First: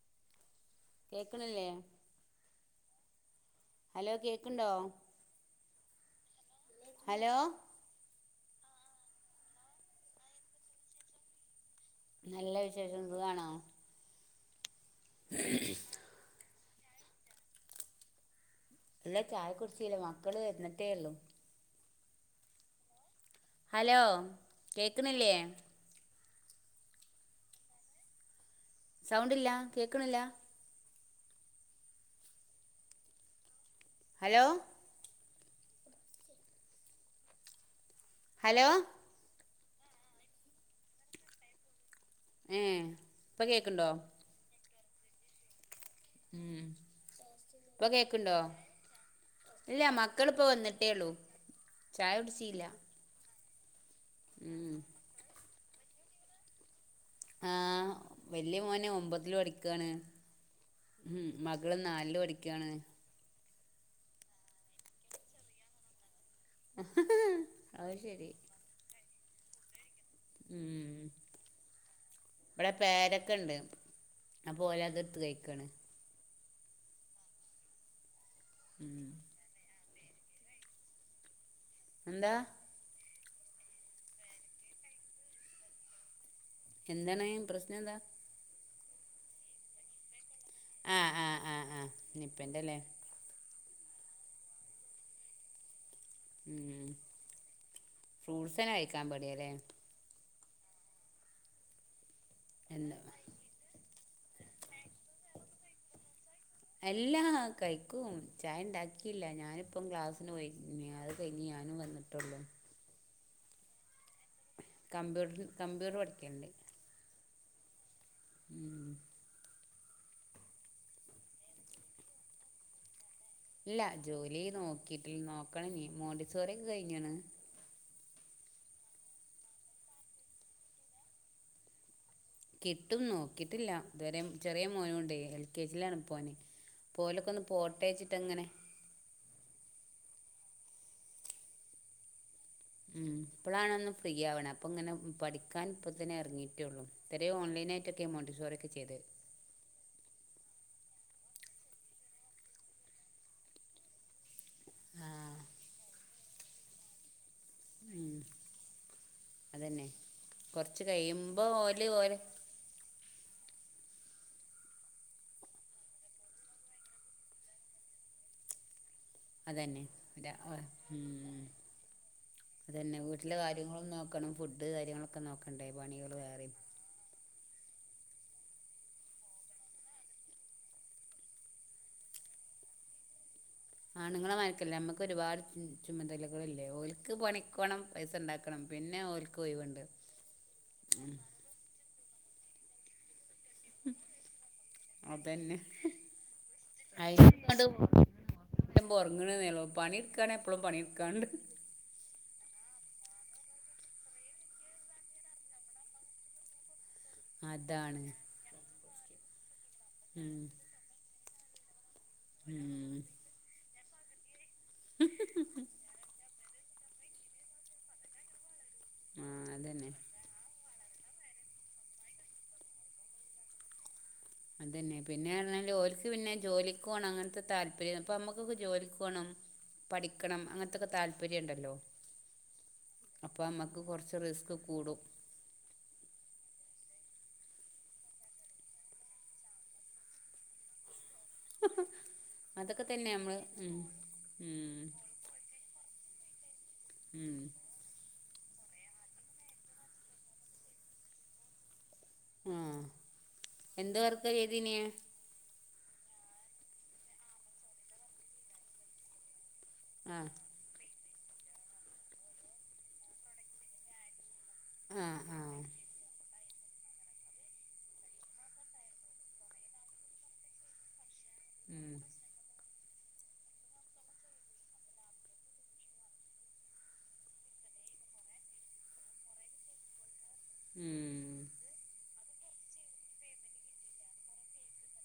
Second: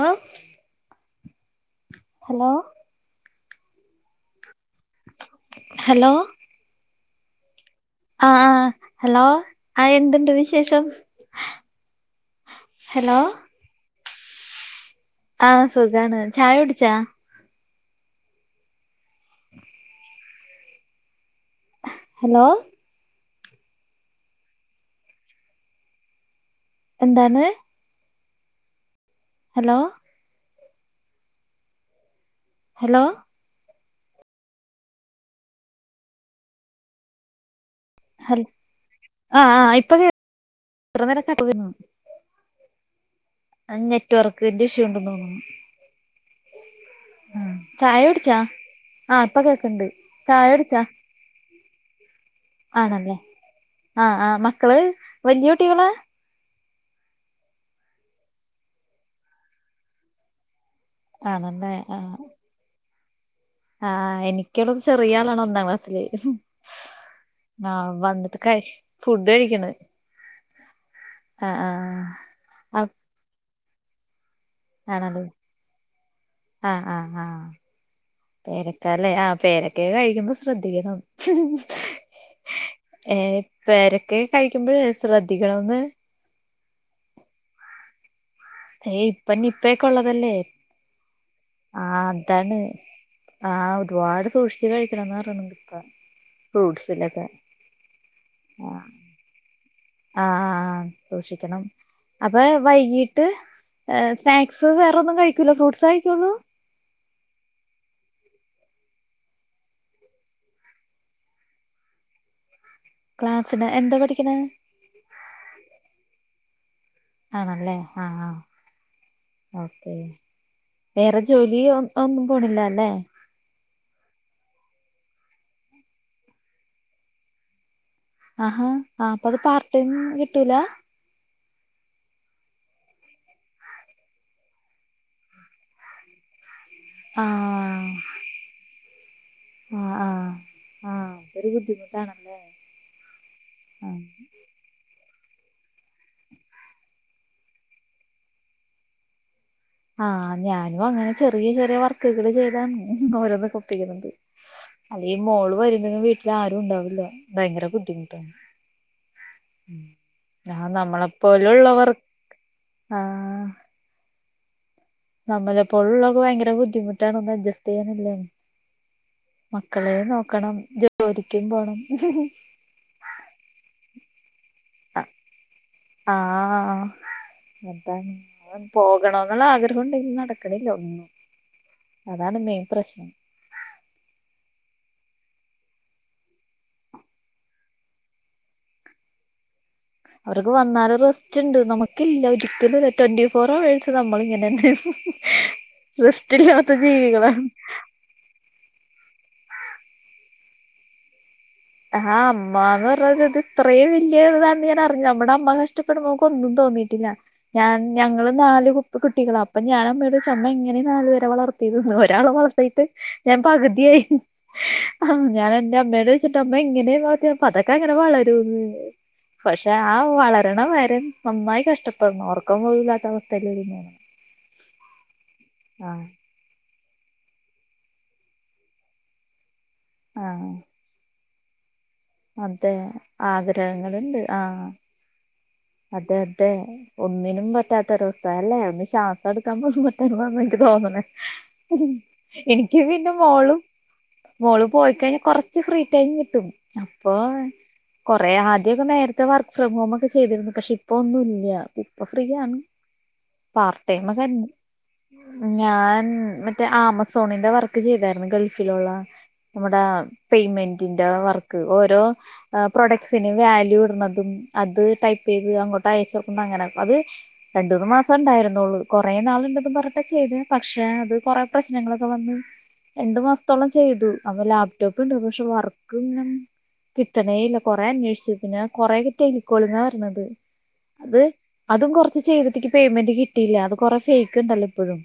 ഔ കേക്കണില്ലേ? Hello. Hello കേക്ക്ണ്ടോ? ഹലോ. ഹലോ. ആഹ് ആഹ് ഹലോ ആഹ് എന്തുണ്ട് വിശേഷം? നല്ല വിശേഷം ഹലോ സുകാണോ? ആഹ് സുഖാണ് ചായാകുടിച്ചാ? ഇല്ല ചായ കുടിച്ചിലാ മക്കള് വെരിന്നിട്ടേ ഉള്ളു. ഹലോ. ഹലോ കേക്ണില്ലേ? എന്താണ്? സൗണ്ട്ല്ല ഹലോ കേക്ണില്ല? ഹലോ ഹലോ ഹലോ ആഹ് ആഹ് ഇപ്പൊ ഇറനിരക്കട്ട ഏഹ് അഹ് നെററ്റ് വർക്കിന്റെ ഇഷ്യു ഉണ്ട്ന്ന് തോന്നുന്നു ആഹ് ഇപ്പൊ ചായ കേക്കുണ്ടോ കുട്ച്ചാ ആഹ് ഇപ്പ കേക്ണ്ട് ചായ കുട്ച്ചാ ചായട് ആണല്ലേ ആഹ് ആഹ് ഉം മക്കള് വല്ല്യ കുട്ടികളാ? ആഹ് വല്ല്യ മോന് ഒമ്പതില് പടിക്കാണ് ഉം മകള് നാല് പഠിക്കാണ് ആഹ് എനിക്ള്ളത് ചെറിയ ആളാണ് ഒന്നാം ക്ലാസ്സില് ആഹ് അത് ശരി വന്ന്ട്ട് കയ് ഫുഡ് കഴിക്ണ് ഉം ആഹ് ആഹ് അക് അപ്പൊ ഓലത് ഇട്ത്ത് കഴിക്കാണ് ആഹ് ആഹ് ആഹ് പേരക്ക ഉം ല്ലേ ആഹ് പേര ഹേ ക്കയിക്കുമ്പം ശ്രേദ്ധിക്കണം എന്താ ഏഹ് പേരക്കെ കഴിക്കുമ്പോഴെ ശ്രദ്ധിക്കണം ഒന്ന് എന്താണ് പ്രശ്നം എന്താ അയയ് ഇപ്പന്ന ഇപ്പേക്കള്ളതല്ലേ ആ ആ ആ ആ ആഹ അതാണ് നിപ്പൻ്റെ അല്ലേ ആ ഒരുപാട് സൂക്ഷിച്ചച്ച് കഴിക്കണംന്ന പററണം കിത്ത ഫ്രൂട്ട്സിലൊക്കെ ഫ്രൂട്ട്സ് തന്നെ ആഹ കഴിക്കാൻ പേടിയല്ലേ ആഹ് ആ ആഹ സൂക്ഷിക്കണം അപ്പൊ എന്താ വൈകീട്ട് സ്നാക്സ് വേറെൊന്നും കഴിക്കലോ ഫ്രൂട്ട്സ് കഴിക്കുള്ളൂ എല്ലാ കഴിക്കും ചായണ്ടാക്കിയില്ല ഞാനിപ്പം ക്ലാസ്സിന് പോയി അത് കഴഞ്ഞ ഞാനും വന്നിട്ടുള്ളൂ ക്ലാസ്സിന് എന്താ പഠ കമ്പമ്പ്യൂട്ടർ കമ്പമ്പ്യൂട്ടർ പഠക്കണ്ട് ആണല്ലേ ആഹ ഉം ഓക്കേ വേറെ ജോലി ഒന്നും പോണില്ല അല്ലേ ഇല്ല ജോലി നോക്കിട്ട നോക്കണ നീ മോണ്ടീിച്ചോറക്കെ കഴിഞ്ഞാണ് ആഹാ ആ് അപ്പ അത് പാർട്ടിയും കിട്ടൂല കിട്ടും നോക്കിയിട്ടില്ല ഇതുവരെ ചെറിയ മോനുണ്ട് എൽ കെ ജയിലാണ് പോന്െ പോലൊക്കെ ഒന്ന് ആഹ് പോട്ടേച്ചിട്ട എങ്ങനെ ആഹ് ആഹ് ആഹ ഒരു ബുദ്ധിമുട്ടാണല്ലേ ഉം ഇപ്പോളണ ഒന്ന് ഫ്രീ ആവണ അപ്പൊ ഇങ്ങനെ പഠിക്കാൻ ഇപ്പൾ തന്നെ ഇറങ്ങിയിട്ടേള്ളൂ ഇത്രയേ ഓൺലൈനായിട്ടൊക്കെ മോണ്ടിസോറ ഒക്കെ ചെയ്തത് ആഹ ഞാനും അങ്ങനെ ചെറിയ ചെറിയ വർക്കുകള് ചെയ്താണ് ഓരോന്ന് കൊപ്പിക്കുന്നത് അല്ല ആഹ് മോള് വരുന്തെങ്കും വീട്ടിൽ ആരും ഉണ്ടാവില്ല ഭയങ്കര ഉം ബുദ്ധിമുട്ടാണ് അതന്നെ കൊറച്ച് കഴിയുമ്പോ ഓല് ഓലെ ആഹ നമ്മളലെപ്പോൊൾള്ളൊക്കെ ഭയങ്കര ബുദ്ധിമുട്ടാനൊന്നും അഡ്ജസ്റ്റ് ചെയ്യാനില്ലേ അതന്നെ ജോലിക്കും പോണം അതന്നെ വീട്ടിലെ കാര്യങ്ങളൊന്ന നക്കണം ഫുഡ് കാര്യങ്ങളൊക്കെ നോക്കണ്ടേ പണികൾ വേറെ എന്താണ്ൻ പോകണ എന്നുള്ള ആഗ്രഹം ഉണ്ടെങ്കും നടക്കണല്ലോ ഇ അതാണ് മെയിൻ പ്രശ്നം ആണുങ്ങളെ മരരിക്കല്ലേ നമ്മുക്ക് ഒരുപാട് ചുമതലകളല്ലേ ഓലക്ക് പണിക്കോണം പൈസ ഉണ്ടാക്കണം പിന്നെ ഓൽക്ക്‌ ഒഴിവ് ഉണ്ട് ഇല്ല ഒരിക്കലും ഇല്ലട്വന്റി ഫോർ അവേഴ്സ് നമ്മള് ഇങ്ങനെന്നെ അതന്നെ റസ്റ്റില്ലാത്ത ജീവികളാണ് ട്ടുബൊ ഒറങ്ങ്ണോന്നൊള്ളു പണിർക്കാ എപ്പളും പണിർക്കാണ്ട് ആ അമ്മാ എന്ന് പറഞ്ഞത് ഇത് ഇത്രേ വല്യ ഇതാണന്ന് ഞാൻ അറിഞ്ഞു നമ്മടെ അമ്മ കഷ്ടപ്പെടമ്പോ നമുക്ക് ഒന്നും തോന്നില്ല ഞ അതാണ് ഞങ്ങള് നാല് കുട്ടികള അപ്പൊ ഞാൻ അമ്മയോട് ഉം ചോയ്ച്ചു എങ്ങനെ നാല് വളർത്തിയത് ഒരാെ ഉം വളർത്തിയിട്ട് ഞാൻ പകുതിയായി ഹ ഞാൻ എന്റെ അമ്മയോട് ചോ യിച്ചിട്ട് അമ്മ എങ്ങനെ വളർത്തി അപ്പ അതൊക്കെ അങ്ങന വളരൂന്ന് ആ പക്ഷെ അതന്നെ ആ വളരണമായി നന്നായി കഷ്ടപ്പെടണം ഉറക്കം പോലും ഇല്ലാത്ത അവസ്ഥയില ന്നെയാണ് അതന്നെ പിന്നെ പറഞ്ഞാല് ഓൽക്ക് പിന്നെ ജോലി ക്കോണം അങ്ങനത്തെ താല്പര്യം ഇപ്പൊ നമ്മക്കൊക്കെ ജോലിക്ക് പോണം പഠിക്കണം ആ അങ്ങനത്തൊക്കെ താല്പര്യം പര്യം ഉണ്ടല്ലോ അതെ അപ്പൊ നമ്മക്ക് കുറച്ച് ആഗ്രഹങ്ങളുണ്ട് ആ റിസ്ക് കൂടും അതെ അതെ ഒന്നിനും പറ്റാത്തരു അ വസ്ഥ അയന്നെ ഒന്ന് ശ്വാസം എടുക്കാൻ പോലും പറ്റാ [unintelligible] എനിക്ക് അതൊക്കെ തന്നെ പിന്നെ നമ്മള് മോളും ഉം മോള് ഉം പോയിക്കഴിഞ്ഞാൽ കൊറച്ച് ഫ്രീ കഴിഞ്ഞിട്ടും അപ്പൊ ഉം കൊറേ ആദ്യക്കെ നേരത്തെ വർക്ക് ഫ്രം ഹോം ഒക്കെ ചെയ്തിരുന്നു പക്ഷെ ഇപ്പ ഒന്നുംഇല്ല ഇപ്പ ഫ്രീയാണ് ആഹ് പാർട്ട് എന്ത് ടൈമ വർക്കാ ചെയ്തീനെ [unintelligible] ഞാൻ മറ്റേ ആമസോണിന്റെ വർക്ക് ചെയ്തായിരുന്നു ഗൾഫിലുള്ള നമ്മുടെ ആഹ് പേയ്മെന്റി വർക്ക് ഓരോ പ്രൊഡക്സിനു വാല്യു ഇടുന്നതും അത് ടൈ ആഹ് ആഹ് ഇങ്ങോട്ട് അയചോക്കുമ്പോ അങ്ങനെ അത് രണ്ടൂമുന്ന് മാസം ഉണ്ടായിരുന്നുള്ളൂ. കുറേ നാള് ഉണ്ടെന്ന് പറഞ്ഞട്ട ചെയ്ത് പക്ഷെ പക്ഷെ അത് കൊറേ ഉം പ്രശ്നങ്ങളൊക്കെ വന്ന് രണ്ടു മാസത്തോളം ചെയ്തു അപ്പൊ ലാപ്ടോപ്പ് ഇണ്ട് പക്ഷെ വർക്ക് ഇങ്ങനെ കിട്ടണേല്ല കൊറേ അന്വേഷിച്ചോക്കി ഞാൻ കൊറേ ടെലി കോളി ണത് ഉം അത് അതും കുറ ചെയ്തിട്ട് പേയ്മെന്റ് കിട്ടീല്ല അത് കൊറേ ഫേക്ക് ഉണ്ടല്ലോ ഇപ്പഴും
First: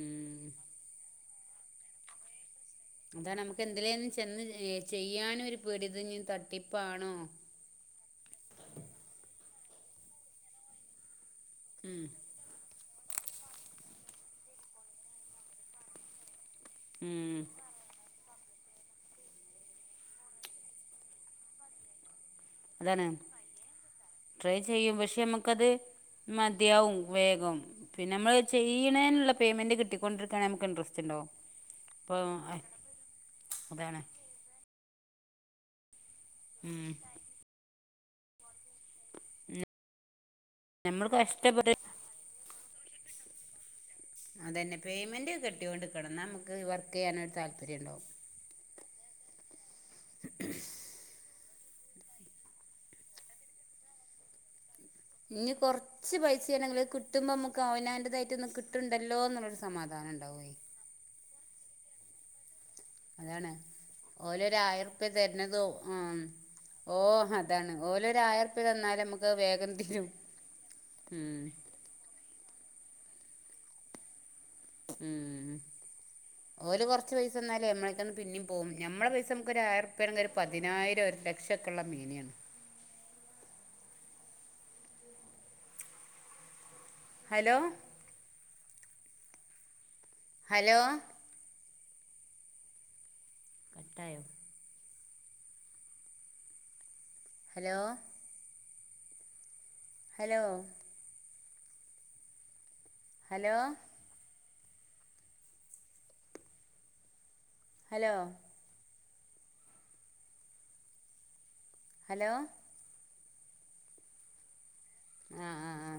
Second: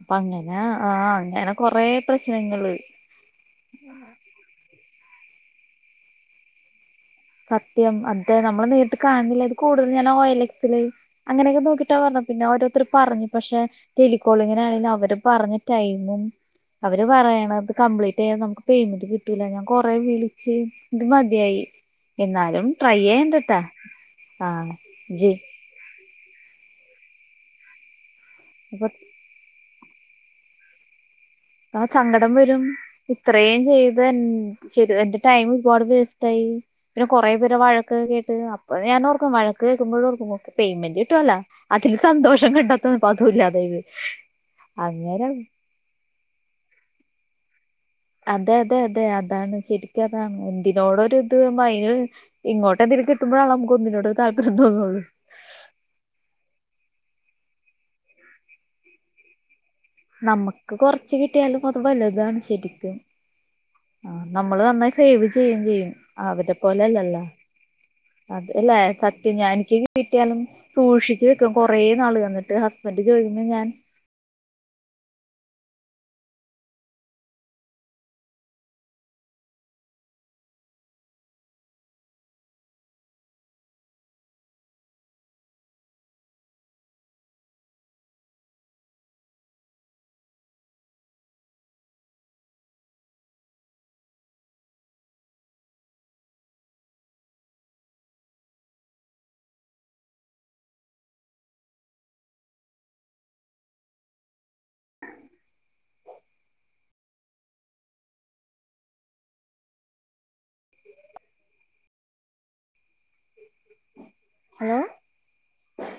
അപ്പ അങ്ങനെ ആ അങ്ങനെ കൊറേ പ്രശ്നങ്ങള് അതാ നമുക്ക് എന്തിലേലും ചെന്ന് ചെയ്യാനും ഒരു പേടി ഇത് ഞ്ഞി തട്ടിപ്പാണോ സത്യം അത് നമ്മള് നേരിട്ട് കാണുന്നില്ല ഇത് കൂടുതൽ ഞാൻ ഓയലക്സില് അങ്ങനെയൊക്കെ നോക്കിട്ടാ ഉം പറഞ്ഞു പിന്നെഓ പറഞ്ഞു പക്ഷെ ടെലികോളിങ്ങി നായാലും അവര് പറഞ്ഞ ടൈമും അവര് ഉം പറയണത് കംപ്ലീറ്റ് മറ്റേ നമുക്ക് പേയ്മെന്റ് കിട്ടൂല ഞാൻ കൊറേ വിളിച്ച് ഇത് മതിയായി എന്നാലും ട്രൈ അതാണ് ചെയ്യേണ്ടട്ടാ ആ ട്രൈ ചെയ്യും പക്ഷെ ജി നമുക്കത് മതിയാവും വേഗം പിന്നെ നമ്മള് അപ്പൊ ചെയ്യിണീനില്ലേ പേയ്മെന്റ് കിട്ടി കൊണ്ടടക്കാൻ നമക്ക് ഇൻറസ്റ്റ് ഇ ണ്ടോ ആ സങ്കടം വരും ഇത്രയും അതാണ് ചെയ്ത് ശ എന്റെ ടൈം ഒരുപാട് വേസ്റ്റ് ത്തായി ഉം പിന്നെ കുറേ പേരുടെ വഴക്ക്‌ കേട്ട് അപ്പൊ ഞാൻ ഓർക്കും വഴക്ക് കേൾക്കുമ്പോഴ ഓർക്കും നോക്കെ പേയ്മെന്റ് നമ്മള് കിട്ടോല്ലൊ കഷ്ടപ്പെട്ട് അതില് സന്തോഷം കണ്ടത്ത ഇപ്പൊ അതും ഇല്ലാതായി അതന്നെ അങ്ങനെ പേയ്മെന്റ് കിട്ടോണ്ടിക്കണം നമുക്ക് വർക്ക് ചെയ്യാന ഒരു താല്പര്യം ഉണ്ടാവും അതെ അതെ അതെ അതാണ് ശരിക്കതാണ് എന്തിനോടൊ ഒരു ഇത്മായി ഇങ്ങോട്ട എന്തെങ്കും കിട്ടുമ്പോഴാണ് നമുക്ക് ഒന്നിനോട് ഒരു താല്പര്യം തോന്നുള്ളൂ ഇനി കുറച്ച് പൈസയാണങ്കിലും കിട്ടുമ്പോ നമ്മുക്ക് അവനാന്റായിട്ട് ഒന്ന്‌ കിട്ടുണ്ടല്ലോ സമാധാനം ഉണ്ടാവേ നമുക്ക് കൊറച്ച് കിട്ടിയാലും അ തുവലുതാണ് ശരി അതാണ് ഓല് ഒര് ആയിരം നന്നായി ഉർപ്പി സേവ് ചെയ്യുകയും തരുന്നതോ ചെയ്യും ആ അവരെ പോലെ ഓ അല്ലല്ലോ അതാണ് ഓല് ഒര് ആയിരം ഉർപ്പി അതല്ലേ തന്ന സത്യം ഞാൻ എനിക്ക് കിട്ടിയാലും സൂക്ഷിച്ചു ഉം വെക്കും കൊറേ നാള് വന്നിട്ട് പണ്ട് ചോയ്ക്കുമ്പോ ഞാൻ ഉം ഒരു കുറച്ച് പൈസന്നാലും നമ്മക്കന്ന് പിന്നേ പോവും ഞമ്മടെ പൈസ നമുക്ക് ഒരു ആയിംുപണങ്ക ഒരു പതിനായിരം ലക്ഷമ ഒക്കെയുള്ള മീനിയാണ് അ ഹലോ ഹലോ കട്ടോ hello hello hello hello hello ആഏ ആ ആ ആ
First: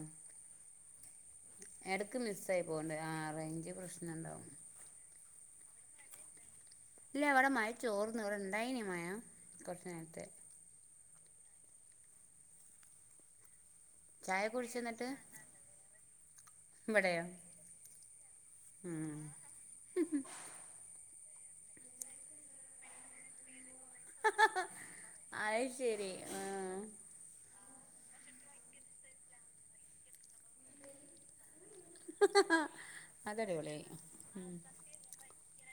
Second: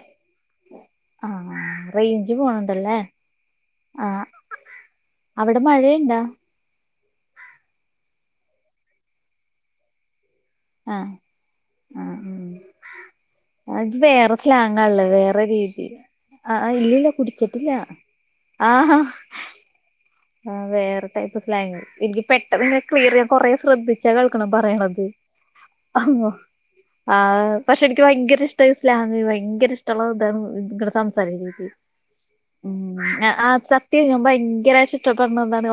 എടക്ക് മിസ്സായി പോണ്ട്േ ആ റേഞ്ച് ആ പ്രശ്ന ഇണ്ടാവും അവിടെ മഴയുണ്ടാ ഇല്ല അവിടെ മഴ ചോർന്ന് ഇവിടെ ഇണ്ടായിന മഴം കൊറച്ചുന നേരത്തെ ആഹ ആഹ ഉ അത് വേറെ ചായ കുടിച്ചോ സ്ലാങ്ങല്ലേ ന്നിട്ട് വേറെ രീതി ആ ഇല്ലല്ല ഇവിടെയോ കുടിച്ചിട്ടില്ല ആഹ ഉം ആ വേറെ ടൈപ്പ്്ലാ എനിക്ക് പെട്ടെന്ന്െ ക്ലിയർൻറേ ശ്രദ്ധിച്ച കേൾക്കണം പറയണത് അത് അോ ശരി ആ ആ പക്ഷെ എനിക്ക് ഭയങ്കര ഇഷ്ട ഇസ്ലാമ ഭയങ്കര ഇഷ്ടമുള്ള ഇത ഇ സംസാരിക്കച്ചക്ക് ഉ ആ അതടിപൊളിയായി സത്യവശ ഉം ഭയങ്കരശ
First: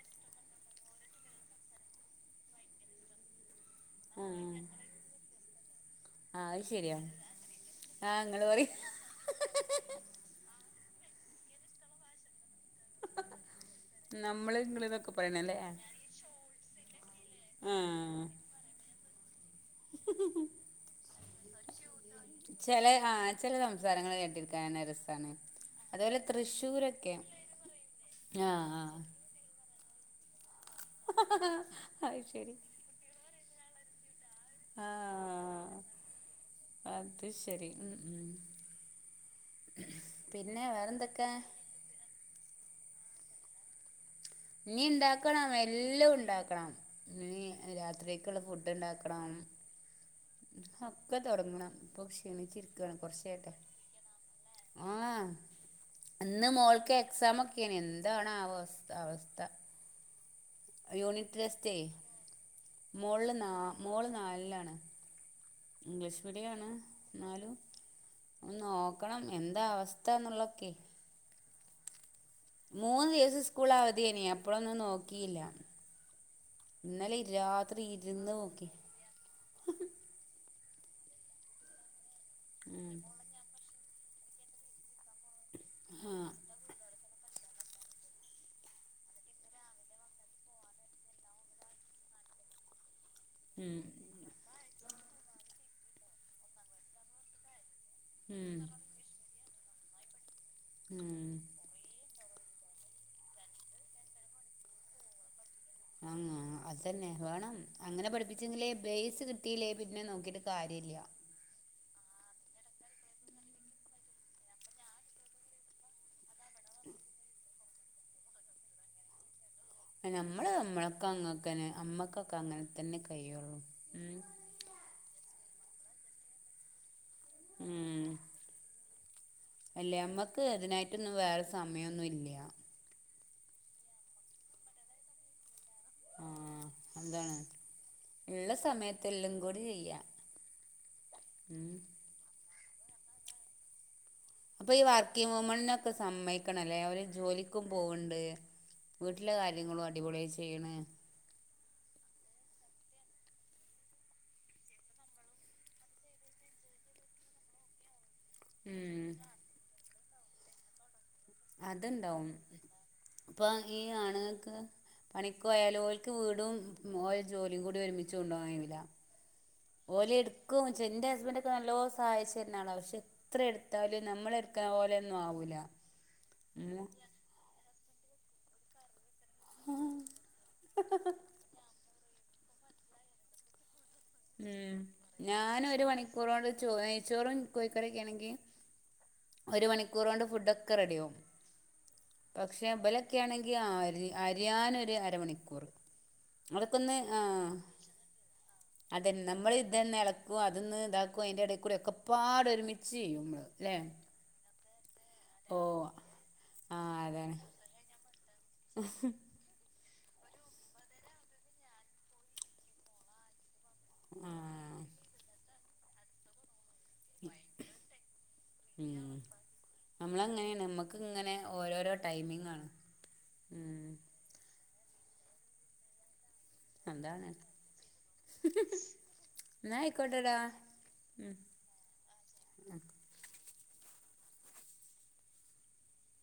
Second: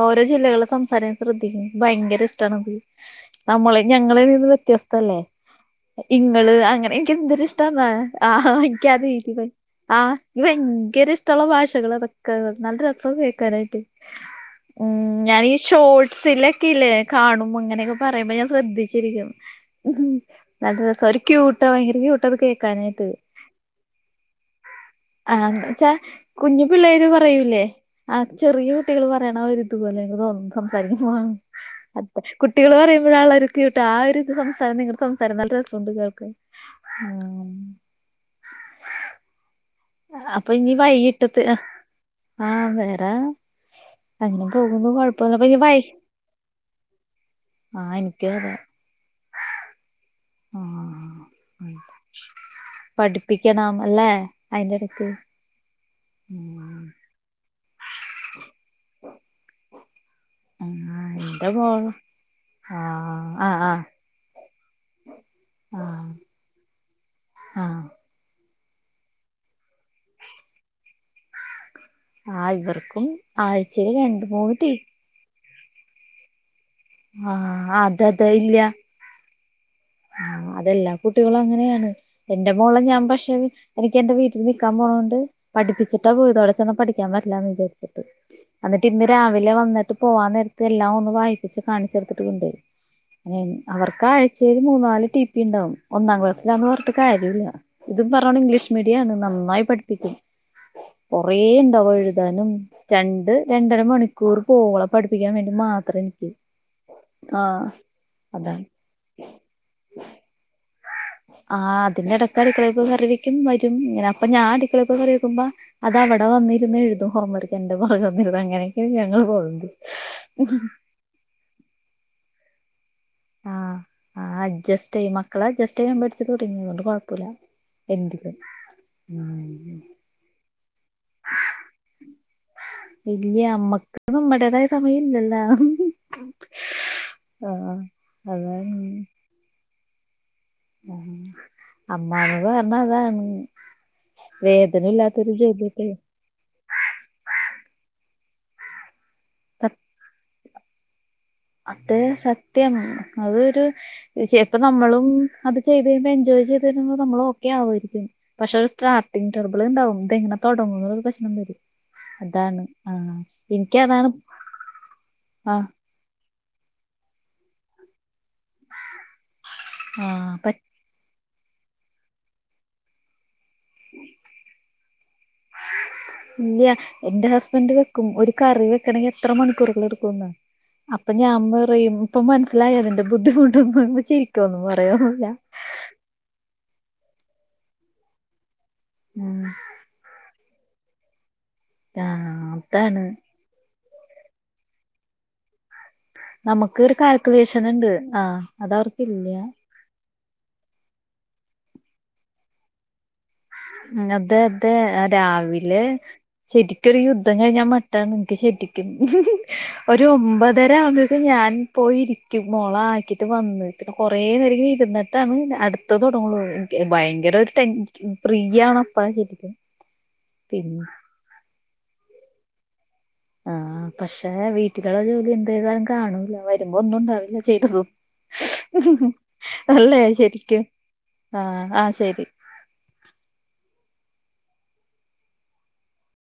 ഓരോ ജില്ലകളെ സംസാരൻ ശ്രദ്ധിക്കും ഭയങ്കര ഇഷ്ടണത് നമ്മളെ ഞങ്ങള ആ നിന്ന് വ്യത്യാസതല്ലേ ആ ഇങ്ങള് അത് അങ്ങനെ ശരിയാ എനിക്ക് എന്തൊും ഇഷ്ടംന്നാ ആ ഇങ്ങള് ആഹ പറയും എനിക്കാത് രീതി ആഹ ഭയങ്കര ഇഷ്ടമുള്ള ഭാഷകൾ തക്കക നല്ല രക്ക കേക്കാനായിട്ട് നമ്മള് ഉം ഇങ്ങള്ന്നൊക്കെ പറയണല്ലേ ഞാാനീഈ ആ ഷോർട്്സിലൊക്കെ ഇല്ലേ കാണ്പോ അങ്ങനെയൊക്കെ പറയുമ്പോ ഞാൻ ശ്രദ്ധിച്ചിരിക്കും ഉ നല്ല സൊരുക്കി ഊട്ടാ വങ്ങിരരിക്ക ചില ആ ചില സംസാരങ്ങൾ കേട്ടിരിക്കാൻ രസമാണ് അതുപോലെ തൃശ്ശൂരക്കെ പിന്നെ ആ ചെറിയ കുട്ടികളുവാ- പറ ഇതുപലെോ സംസാരിക്ക അത് ശരി കുട്ടികള് പറയുമ്പോഴ ആ കട്ട് ആ ഒരു ഇത് സംസാര നിങ്ങ സംസാര നല്ല ആഹ് രസമുണ്ട് കേൾക്ക് ആ അത് [inaudible] ശരി ഉം ഉം അപ്പൊ പിന്നെ ഇനി വേറെന്തൊക്കെ വൈകിട്ടത്ത് ആഹ വേറെ അങ്ങനെ നീ പോകുന്നു കൊഴപ്പൊന്നുല്ല അപ്പൊ ഇണ്ടാക്കണം ഇനി വൈ എല്ലാം ഉണ്ടാക്കണം ഇ ആ എനിക്കും രാത്രിേക്കുള്ള അതെ ഫുഡ് ഉണ്ടാക്കണം [inaudible] ഒക്കെ തുടങ്ങണം ഇപ്പൊ ക്ഷീണിച്ചിരിക്കണം കുറച്ചായിട്ടെ അയിന്റെടുത്ത് അന്ന് മോൾക്ക് എക്സാമ ഒക്കെയാണ് എന്താണ് ആ അവ അവസ്ഥ യൂണിറ്റ് എന്റെ രസ്റ്റേ മോൾ ആഹ് മോള് ന ആഹ് ആഹ് മോള് നാലിലാണ് ഇംഗ്ലീഷ് മീഡിയംണ് ആഹ നോക്കണം എന്താ അവസ്ഥന്നുള്ളക്കെ ആഹ് ഇവർക്കും മൂന്ന്ു ദിവസം സ്കൂൾ ആഴ്ചയിൽ രണ്ട് ആവതിയന മൂന്ന് ടീ അപ്പഴൊന്നും നോക്കിയില്ല ഇന്നലെ ആഹ് രാത്രി ഇരുന്ന് നോക്കി ആ അതെല്ലാ കുട്ടികളും അങ്ങനെയാണ് എന്റെ മോളെ ഉം ഞാൻ പക്ഷെ എനിക്ക് എന്റെ വീട്ടിൽ നിൽക്കാൻ പോകത് കൊണ്ട് പഠിപ്പിച്ചിട്ടാ ആഹ് പോയി ഇതോളടെ ചെന്നാ പഠിക്കാൻ പറ്റാ എന്ന് വിചാച്ചിട്ട് എന്നിട്ട് ഇന്ന് രാവിലെ വന്നിട്ട് പോവാന്ന നേരത്ത് എല്ലാം ഒന്ന് വായിപ്പിച്ച് കാണിച്ചേർത്തിട്ട് കൊണ്ട അ ഉം അവർക്ക് ആഴ്ചയില് മൂന്ന നാല് ടി പി ഉണ്ടാാവും ഒന്നാം ക്ലാസ്സിലാന്ന് പറഞ്ഞട്ട് കാര്യമില്ല ഇതും പറയണം ഉം ഇംഗ്ലീഷ് മീഡിയ നന്നായി പഠിപ്പിക്കും ഉം കൊറേ ഉണ്ടാവുംഴു ും രണ്ട് രണ്ടര മണിക്കൂർ പോകള പഠിപ്പിക്കാൻ വേണ്ടി മാത്രം ആ എനിക്ക് അത്തന്നെ വേണം ആഹ് അങ്ങനെ അതാണ് പഠിപ്പിച്ചെങ്കിലേ ബേസ് കിട്ടീല്ലേ പിന്നെ നോക്കിട്ട് കാര്യല്ല ടക്ക അടിക്കളൊക്ക് കറിവിക്കും വരുംങ്ങനെ അപ്പൊ ഞാൻ അടുക്കളൊക്കെ കറിവിക്കക്ക്പോ അത് അവിടെ വന്നിരുന്നുന്ന് എഴുതു ഹോംവർക്ക് എന്റെ ഭഗം നിടും അങ്ങനെയൊക്കെ ഞങ്ങൾ പോകുന്നുണ്ട് നമ്മമ്മളക്കങ്ങക്കെ അമ്മക്കൊക്കെ അങ്ങനെ തന്നെ ക ആഹ് ആ അ്ജസ്റ്റ് ചെയ്യ മക്കള അ്ജസ്റ്റ് ചെയൻ പിച്ച കൊണ്ട് പ്പല ഉം എന്ക്കും ഉ മൊന്ന വേറെ സമയമൊന്നുമ ഇല്ല വല്യ അമ്മക്ക് നമ്മടേതായ സമയം ഇല്ലല്ലോ ആഹ എന്താണ് ആഹ് ഉള്ള സമയത്തെല്ലും കൂടി ചെയ്യാം ഉ അമ്മ അവാ എന്നണതാ അപ്പൊ ഈ വർക്കിംഗ വുമണിനൊക്കെ സമ്മയിക്കണ അല്ലേ അവര് ജോലിക്കും പോവണ്ട് വീട്ടിലെ കാര്യങ്ങളും അടിപൊളി ചെയ്യണ അത സത്യം അതൊരുപ്പ നമ്മളും അത് ചെയ്ത് കഴിയുമ്പോ എൻജോയ് ് നമ്മൾ ക്കെ ആരിക്കും പക്ഷെ ഒരു ഉം സ്റ്റാർട്ടി് ടബിൾ ഉണ്ടാവും ഇതെങ്ങനെ തുടങ്ങ അതാണ് ആ ഇപ്പം ഈ എനിക്കതാണ് ആണുങ്ങൾക്ക് ആ പണക്ക്പോയാലും ഓല്ക്ക് വീടും ഓല ജോലിയും കൂടി ഒരുമിച്ച് കൊണ്ടോകാൻ കഴിയൂല ആ ഓലെ എടുക്ക എന്റെ ഹസ്ബൻഡ ല്ലോ സഹായിച്ചുരുന്നളാ പക്ഷെ എത്ര എടുത്താലും നമ്മള എടുക്കുന്ന പോലെന്നും ആവൂല പറ്റില്ല ഉ എന്റെ ഹസ്ബൻഡ് വെക്കും ഒരു കറി വെക്കണമെങ്കിൽ എത്ര മണിക്കൂറുകൾ എടുക്കുംന്ന് അപ്പൊ ഞാൻ പറയും അപ്പൊ മനസ്സിലായി അതിന്റെ ബുദ്ധിമുട്ടൊന്നും ചിരിക്കോന്നും പറയന്നില്ല ച്ചോറും കോഴിക്കോറൊക്കെ ആണെങ്കിൽ ഉം ഒരു മണിക്കൂറ കൊണ്ട് ഫുഡ റെഡിയാകും ആ പക്ഷെ അതാണ് ബലക്കെണെങ്ക അരിയാനൊരു അരമണിക്കൂർ നമുക്ക് ഒരു അതൊക്കൊന്ന് ആ കാൽകുലേഷനുണ്ട് ആഹ അതവർക്കില്ല അതിന്ന് ഇതാക്കും അതിന്റെ ഇട കൂടെ ഒക്കെപാട് ഒരുമിച്ചിയ്യും നമ്മള് അതെ അതെ ഓ രാവിലെ ആ ശരിക്കൊരു അതാണ് യുദ്ധം കഴിഞ്ഞാൽ മട്ട ശരിക്കും ഒരു ഒമ്പതര ആവുമ്പോക്കക്ക് ഞാൻ പോയിരിക്കും മോളാ ആക്കിട്ട് വന്ന് പിന്നെ കുറേ ആ നേരം ഇരുന്നിട്ടാണ് അടുത്ത തുടങ്ങുള്ള ഭയങ്കര ഒരു ടെൻഷ ഉ നമ്മളങ്ങനെയാണ് പിന്നെ നമ്മക്ക് ഇങ്ങനെ ഓരോരോ ടൈമിംഗണ് ആഹ പക്ഷെ വീട്ടിലുള്ള ജോലി എന്ത ചെയ്താലും കാണൂല വരുമ്പോ അതാണ് ഒന്നുംണ്ടാവില്ല ചെയ്തതും എന്നാ അല്ലെ ആയിക്കോട്ടെടാ ശരിക്കും ഉം ആഹ ആഹ ശരി